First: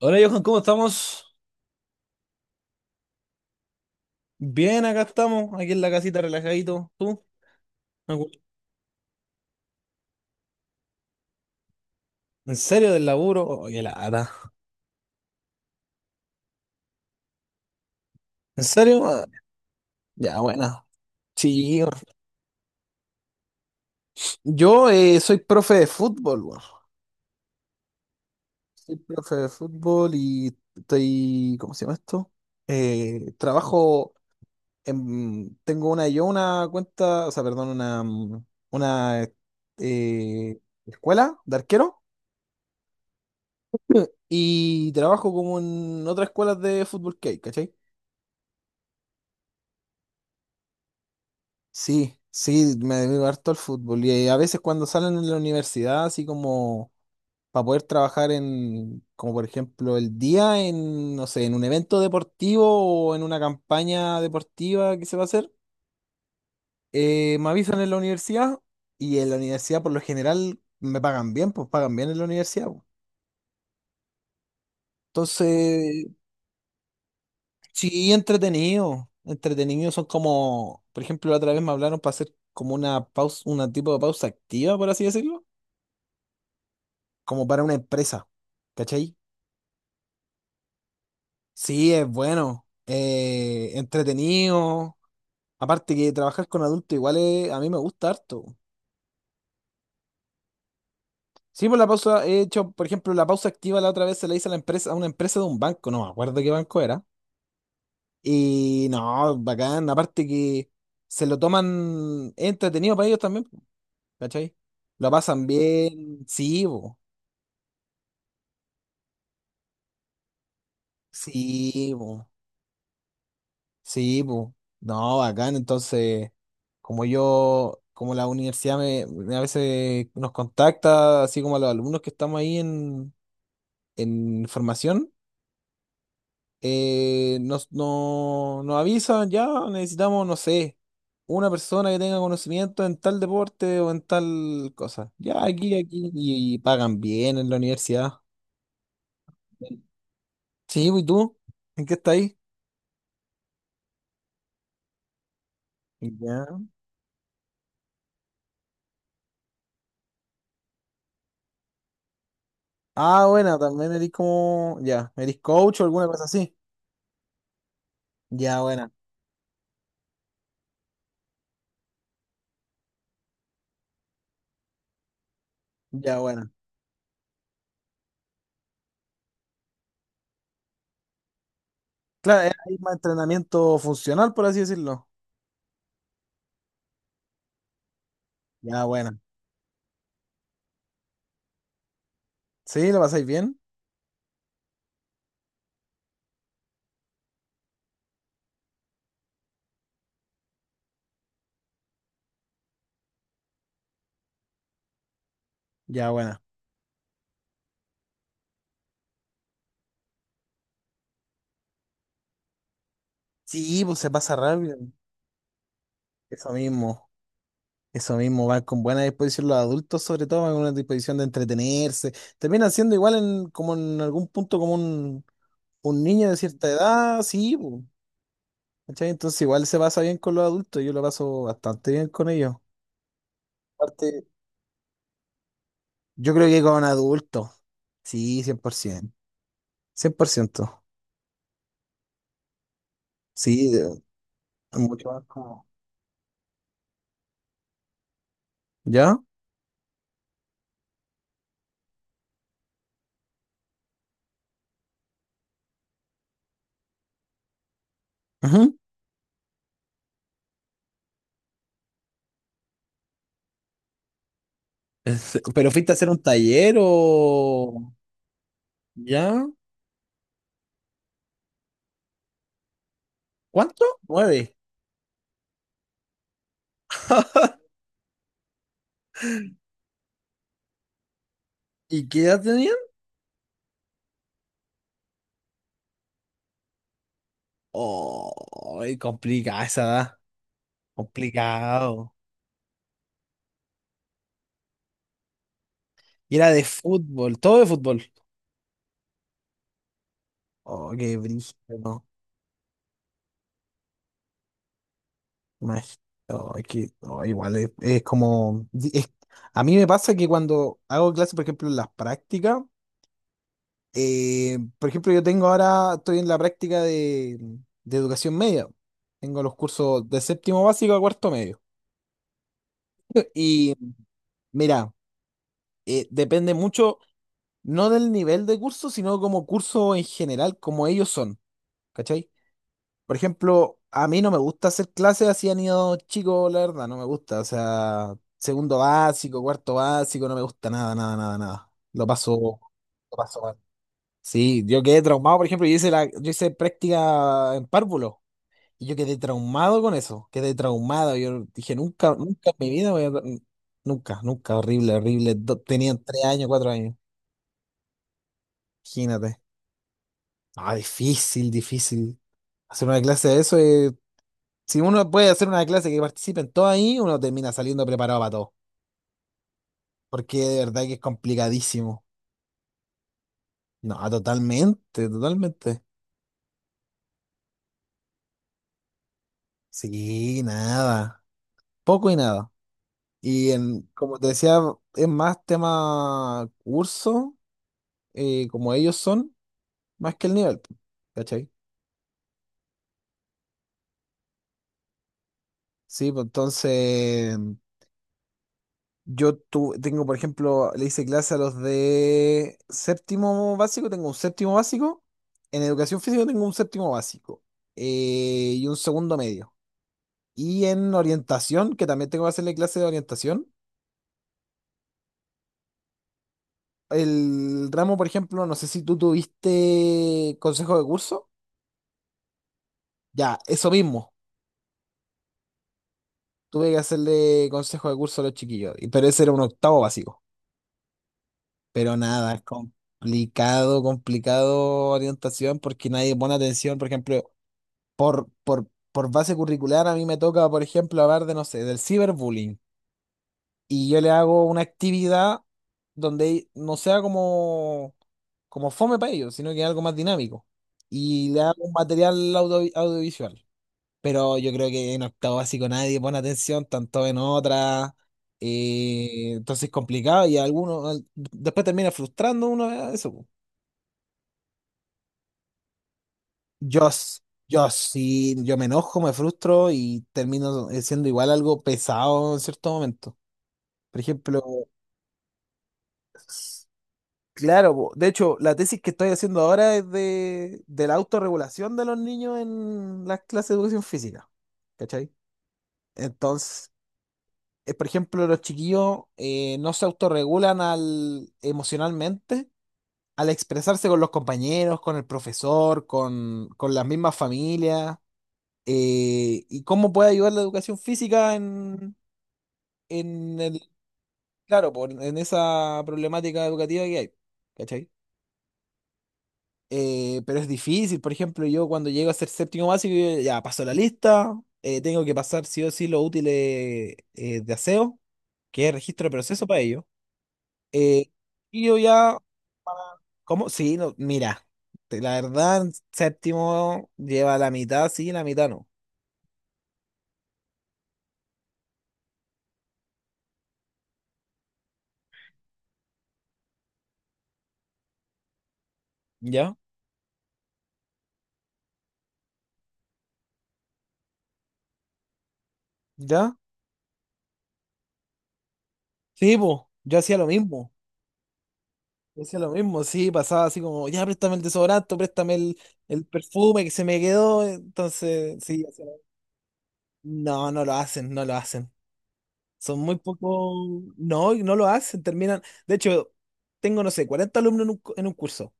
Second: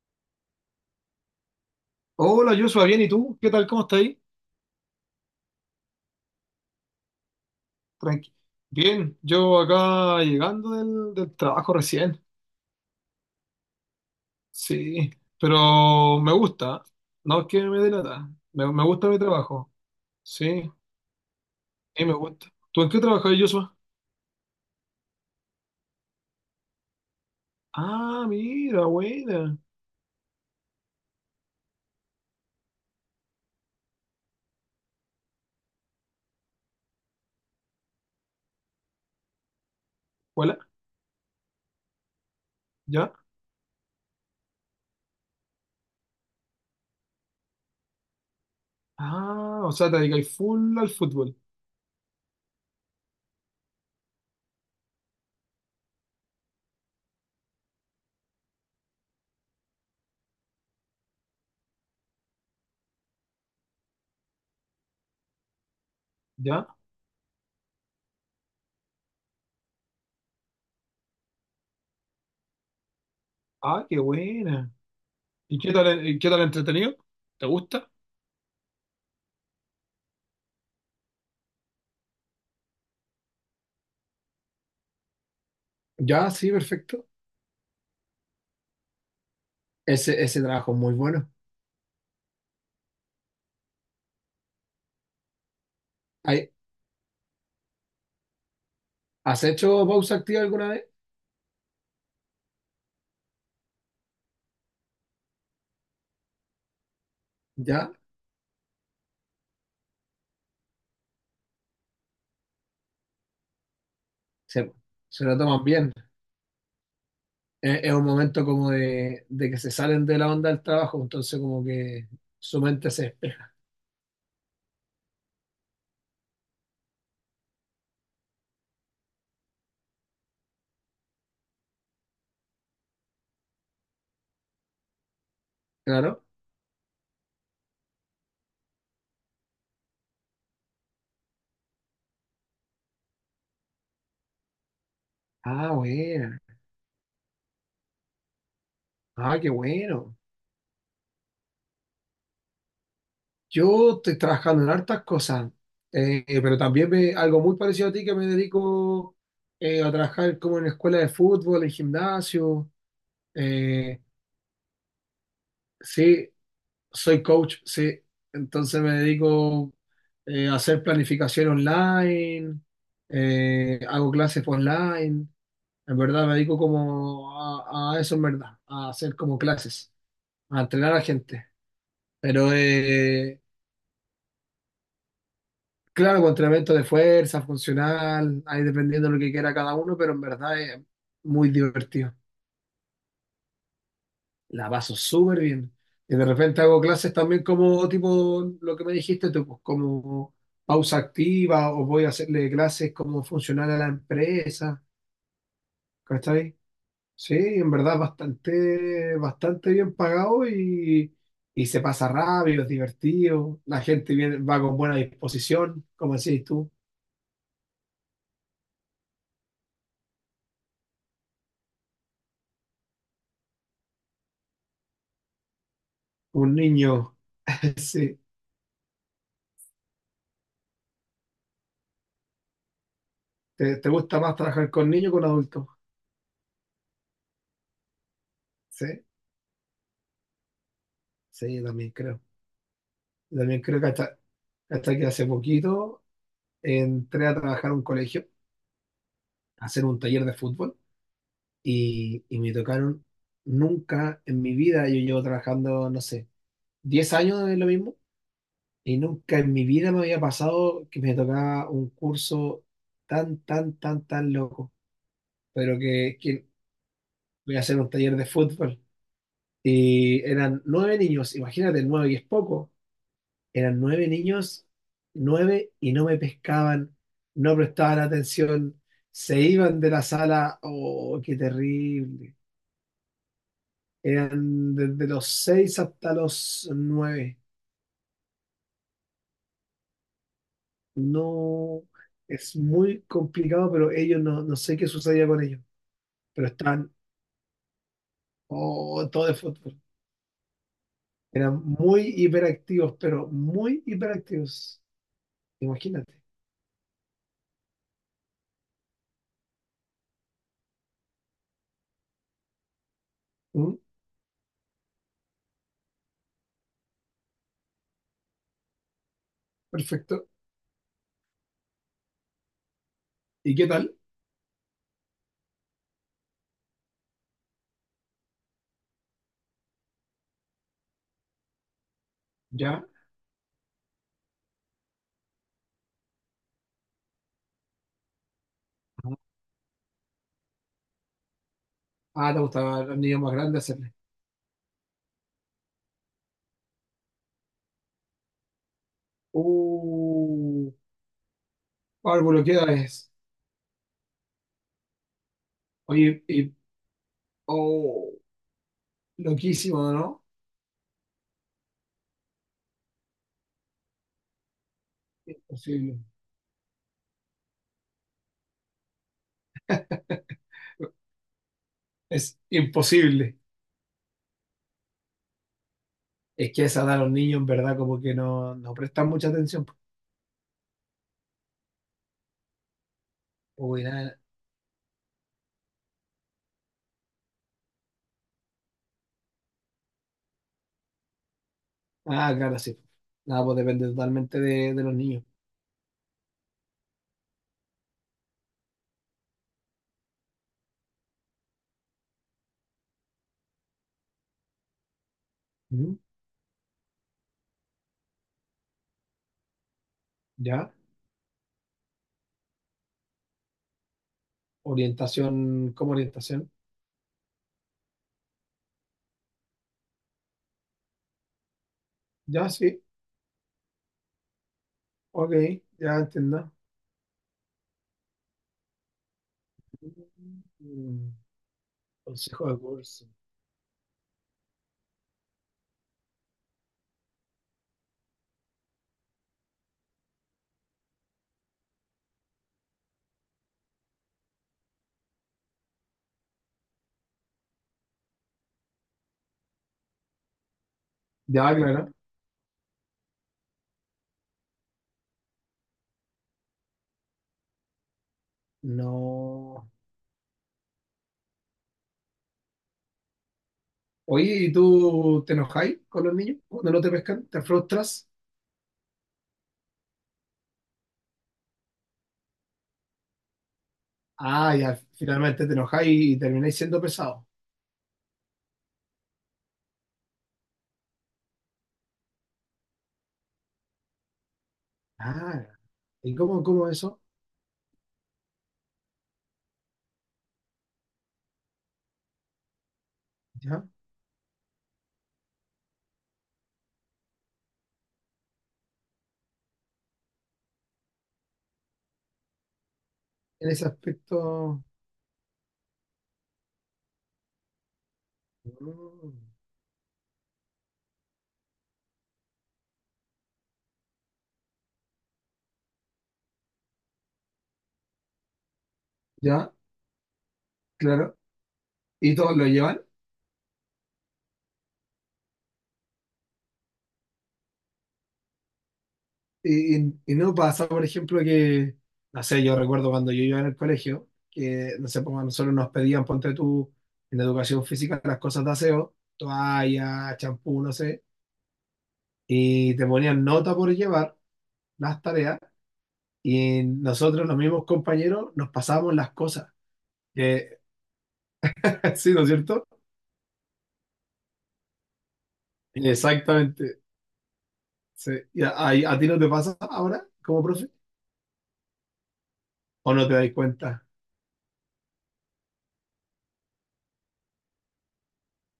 Hola Johan, ¿cómo estamos? Hola, Joshua, bien, ¿y tú? ¿Qué tal? ¿Cómo estás ahí? Bien, acá estamos, aquí en la casita relajadito. ¿Tú? Me acu- Tranqui. Bien, yo acá llegando del trabajo recién. ¿En serio del laburo? Oye, la lata. Sí, pero me gusta. No es que me delata. ¿En Me serio? gusta mi Ah, trabajo. ya, Sí, buena. Sí, weón. sí, me gusta. ¿Tú en qué trabajas, Joshua? Yo soy profe de fútbol, weón. Ah, mira, Soy profe de buena. fútbol y estoy, ¿cómo se llama esto? Trabajo en, tengo una, yo una cuenta, o sea, perdón, una Hola, eh, escuela de arquero ¿ya? y trabajo como en otras escuelas de fútbol que hay, ¿cachai? Ah, o sea, te dedicas full al fútbol. Sí, sí, me dedico harto al fútbol y a veces cuando salen en la universidad, así como para poder trabajar en, como por ejemplo el día en, no sé, en un evento deportivo o en una campaña deportiva que se va a hacer, ¿Ya? Me avisan en la universidad y en la universidad por lo general me pagan bien, pues pagan bien en la universidad, po. Ah, qué buena. Entonces, Y qué tal entretenido? ¿Te gusta? sí, entretenido, entretenido son como, por ejemplo, la otra vez me hablaron para hacer como una pausa, una tipo de pausa activa, por así decirlo Ya, sí, perfecto. como para una empresa, ¿cachai? Ese trabajo es muy bueno. Sí, es bueno, entretenido. Aparte que trabajar con adultos igual a mí me gusta harto. ¿Has hecho pausa activa alguna vez? Sí, por la pausa he hecho, por ejemplo, la pausa activa la otra vez se la hice a la empresa, a una empresa de un banco, no me acuerdo qué banco era. ¿Ya? Y no, bacán, aparte que se lo toman es entretenido para ellos también, po, ¿cachai? Se, Lo se lo pasan toman bien. bien, sí, po, Es un momento como de que se salen de la onda del trabajo, entonces como sí. que su mente se despeja. Sí, pues. No, bacán. Entonces, como yo, como la universidad me a veces nos contacta, así como a los alumnos que estamos ahí en formación, Claro. Nos avisan, ya necesitamos, no sé, una persona que tenga conocimiento en tal deporte o en tal cosa. Ya Ah, aquí, aquí, buena. Y pagan bien en la universidad. Ah, qué bueno. Sí, pues, ¿y tú? ¿En qué estás ahí? Yo estoy trabajando en hartas cosas, pero Ya. también me, algo muy parecido a ti que me dedico a trabajar como en escuela de fútbol, en gimnasio. Ah, bueno, también eh, eres como, ya, eres coach o alguna cosa sí, así. Soy coach, sí. Ya Entonces buena, me dedico a hacer planificación online, hago clases online. En ya verdad me buena. dedico como a eso, en verdad, a hacer como clases, a entrenar a gente. Claro, Pero es ahí más entrenamiento funcional, por así decirlo. claro, con entrenamiento de fuerza, funcional, ahí Ya dependiendo de buena. lo que quiera cada uno, pero en verdad es muy divertido. ¿Sí? ¿Lo pasáis bien? La paso súper bien. Y de repente hago clases también como tipo lo que me dijiste tú, pues, como pausa activa o voy a hacerle clases como funcional a la empresa. Ya buena. ¿Cachai? Sí, en verdad bastante, bastante bien pagado y se pasa rápido, es divertido. La Sí, pues se gente pasa viene, va con rápido. buena disposición, como decís Eso tú. mismo, eso mismo, van con buena disposición los adultos, sobre todo, van con una disposición de entretenerse. Terminan siendo igual en, como en algún punto como un niño de Un cierta niño, edad, sí, pues, sí. ¿cachai? Entonces igual se pasa bien con los adultos, yo lo paso bastante bien con ellos. ¿Te, te gusta Aparte, más trabajar con niños que con adultos? yo creo que con adultos, sí, cien por Sí, ciento, 100%. sí, yo también creo. Yo también Sí, creo que hasta, hasta que mucho más hace como... poquito entré a trabajar a un colegio, ¿Ya? a hacer un taller de fútbol y me tocaron nunca en mi vida, yo llevo trabajando, no sé, 10 años de lo mismo Ajá. y nunca en mi vida me había pasado que me tocaba un curso tan, tan, tan, tan loco, ¿Pero pero fuiste a hacer un que taller voy a hacer un o...? taller de fútbol ¿Ya? y eran nueve niños, imagínate, nueve y es poco, Eran ¿Cuánto? nueve 9. niños, nueve, y no me pescaban, no prestaban atención, se iban de la sala. ¡Oh, qué ¿Y qué terrible! edad tenían? Eran desde los seis hasta los nueve. Oh, complicada esa edad. No, Complicado. es muy complicado, pero ellos no, no sé qué sucedía con ellos. Y Pero era de están, fútbol, todo de fútbol. oh, todo de fútbol. Oh, qué Eran brígido. muy hiperactivos, pero muy hiperactivos. Imag- Imagínate. Igual es como a mí me pasa que cuando hago clases, por ejemplo, en las prácticas. Mm, Por ejemplo, yo tengo ahora, estoy en la práctica de educación media. Tengo los cursos de Perfecto. séptimo básico a cuarto medio. ¿Y qué Y tal? mira, depende mucho, no del nivel de curso, sino como curso en general, como ellos son, ¿cachai? ¿Ya? Por ejemplo, a mí no me gusta hacer clases así a niños chicos, la verdad, no me gusta. O sea, segundo básico, cuarto básico, no me gusta nada, nada, nada, nada. Lo Ah, te paso, gustaba a los lo niños más paso mal. grandes hacerle. Sí, yo quedé traumado, por ejemplo, yo hice práctica en párvulo y yo quedé traumado con eso, quedé Uh, traumado. Yo dije, nunca, Álvaro, nunca ¿qué en edad mi vida voy es? a, nunca, nunca, horrible, horrible. Tenían Oye, 3 años, y- 4 años, oh, imagínate. loquísimo, ¿no? Ah, difícil, difícil. Hacer una clase de eso, si uno puede hacer una clase Imposible. que participen todos ahí, uno termina saliendo preparado para todo, porque de verdad que es complicadísimo. Es imposible. No, totalmente, totalmente. Es que a esa edad los niños en verdad como que no, no prestan mucha atención, pues. Sí, nada, poco y nada. Y en, Uy, como nada. te decía, es más tema curso, como ellos son, más que el nivel, po, ¿cachai? Ah, claro, sí. Nada, pues depende totalmente de los niños. Sí, pues entonces tengo, por ejemplo, le hice clase a los de séptimo básico, tengo un séptimo básico, en Ujú, educación física tengo un séptimo básico y un segundo medio. Y ¿ya? en orientación, que también tengo que hacerle clase de orientación, Orientación, ¿cómo orientación? el ramo, por ejemplo, no sé si tú tuviste consejo de curso, Ya, sí. ya, eso mismo. Ok, ya entiendo. Tuve que hacerle consejo de curso a los chiquillos, pero ese era un octavo básico. Mm, Pero nada, es Consejo de curso. complicado, complicado orientación porque nadie pone atención, por ejemplo, por base curricular a mí me toca, por ejemplo, hablar de, no sé, del ciberbullying. Y yo le hago una actividad donde no sea como, como fome para ellos, sino que algo más dinámico. Y le hago Ya, un claro. material audiovisual. Pero yo creo que en octavo básico nadie pone atención, tanto en otra, y entonces No. es complicado y alguno después termina frustrando uno a eso, po. Oye, ¿y tú te enojáis con los niños cuando no Yo, te s- pescan? ¿Te yo frustras? sí, yo me enojo, me frustro y termino siendo igual algo pesado en cierto momento. Por ejemplo, Ah, ya, finalmente te enojáis y termináis siendo pesado. claro, po, de hecho, la tesis que estoy haciendo ahora es de la autorregulación de los niños en las clases de educación física. ¿Cachai? Ah, ¿y cómo, cómo Entonces, eso? Por ejemplo, los chiquillos no se autorregulan al, emocionalmente al ¿Ya? expresarse con los compañeros, con el profesor, con las mismas familias, y cómo puede ayudar la educación física en En el, ese aspecto. claro, en esa problemática educativa que hay, ¿cachai? Mm, Pero es difícil, por ejemplo, yo cuando llego a ser séptimo básico, yo ya paso la lista, tengo que pasar sí o sí los útiles de aseo, que es registro de proceso ¿Ya? para ellos. Eh, Claro. y yo ¿Y ya, todos lo llevan? ¿cómo? Sí, no, mira, la verdad, en séptimo lleva la mitad, sí, la mitad no. Y no pasa, por ejemplo, que, no sé, yo recuerdo cuando yo iba en el colegio, que, no sé, pues a nosotros nos pedían, ponte tú, en educación física, las cosas de aseo, ¿Ya? toalla, champú, no sé, y te ponían nota por llevar las tareas. ¿Ya? Y nosotros, los mismos compañeros, nos pasábamos las Sí, cosas. pues, yo hacía lo Eh, mismo. sí, Yo ¿no es hacía lo cierto? mismo, sí, pasaba así como, ya, préstame el desodorante, préstame el perfume que Exactamente. se me quedó. Sí. Entonces, ¿Y sí, hacía lo a mismo. ti no te pasa ahora como No, no profe? lo hacen, no lo hacen. Son ¿O muy no te das pocos, cuenta? no, y no lo hacen, terminan. De hecho, tengo, no sé, 40 alumnos en un curso.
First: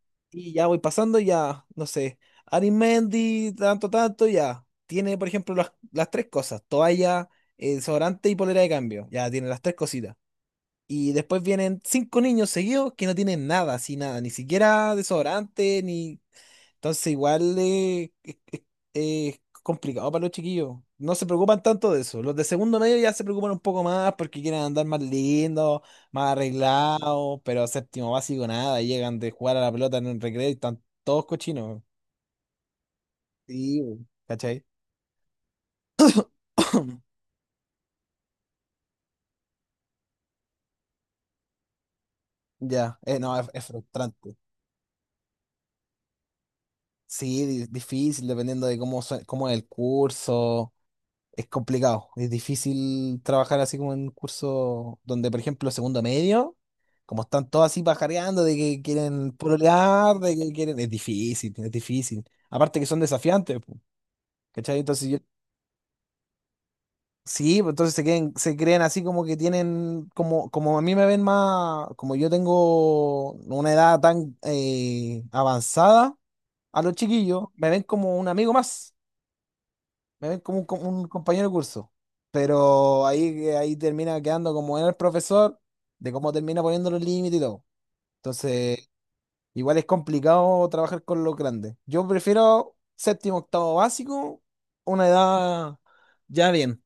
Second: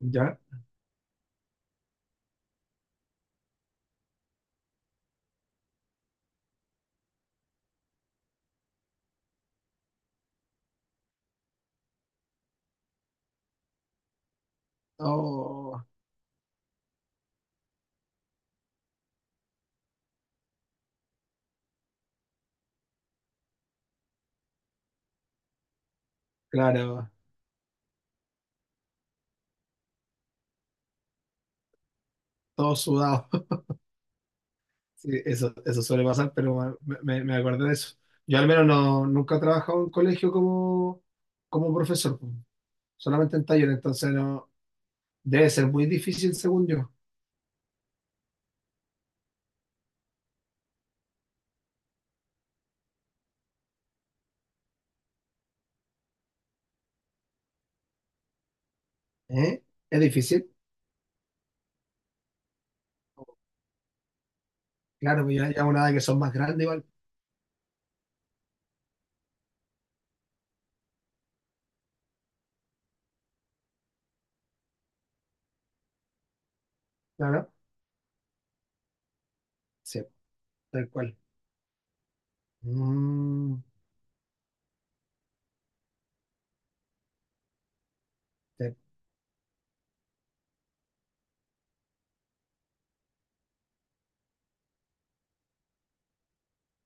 ¿Ya? Y ya voy pasando, ya, no sé, Mendy, tanto, tanto, ya. Tiene, por ejemplo, las tres cosas, toalla, desodorante y polera de cambio. Ya tiene las tres cositas. Y después vienen 5 niños seguidos que no tienen nada, así nada, ni siquiera desodorante, Oh, ni entonces igual es complicado para los chiquillos. No se preocupan tanto de eso. Los de segundo medio ya se preocupan un poco más porque quieren andar más lindos, más claro, arreglados, pero séptimo básico nada, llegan de jugar a la pelota en un recreo y están todos cochinos. todo sudado. Sí, bu. ¿Cachai? Sí, eso suele pasar, pero bueno, me, me, me acordé de eso. Yo al menos no, nunca he trabajado en colegio como, como profesor, po. Ya, Solamente no, en es taller, entonces frustrante. no, debe ser muy difícil según yo. Sí, difícil dependiendo de cómo, cómo es el curso. Es complicado, es difícil trabajar así como en un curso donde, por ejemplo, segundo medio, como están todos así pajareando de que quieren ¿Eh? ¿Es pololear, de difícil? que quieren... Es difícil, es difícil. Aparte que son desafiantes, po, ¿cachai? Entonces yo... Claro, pues ya, ya una edad que son más grandes igual. Sí, pues entonces se creen así como que tienen, como a mí me ven más, como yo tengo una edad tan avanzada, a los chiquillos Claro. me ven como un amigo más. Sí, Me ven como tal un cual. compañero de curso. Pero ahí, Mm, ahí termina quedando como en el profesor, de cómo termina poniendo los límites y todo. sí. Entonces, igual es complicado trabajar con los grandes. Yo prefiero séptimo, octavo básico, una edad ya bien,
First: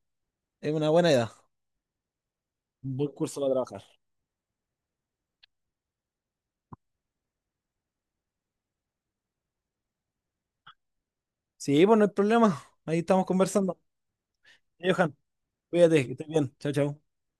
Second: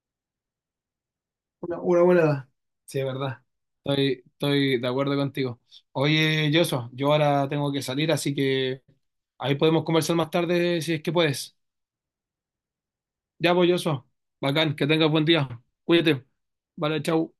es una buena edad. Una buena edad. Un Sí, es buen curso verdad. para trabajar. Estoy, estoy de acuerdo contigo. Oye, Yoso, yo ahora tengo que salir, así que ahí podemos conversar más tarde si es que puedes. Sí, pues no hay problema. Ahí estamos Ya, pues, conversando. Yoso. Bacán, que tengas Johan, buen día. cuídate, que Cuídate. estés bien. Chao, chao. Vale, chau.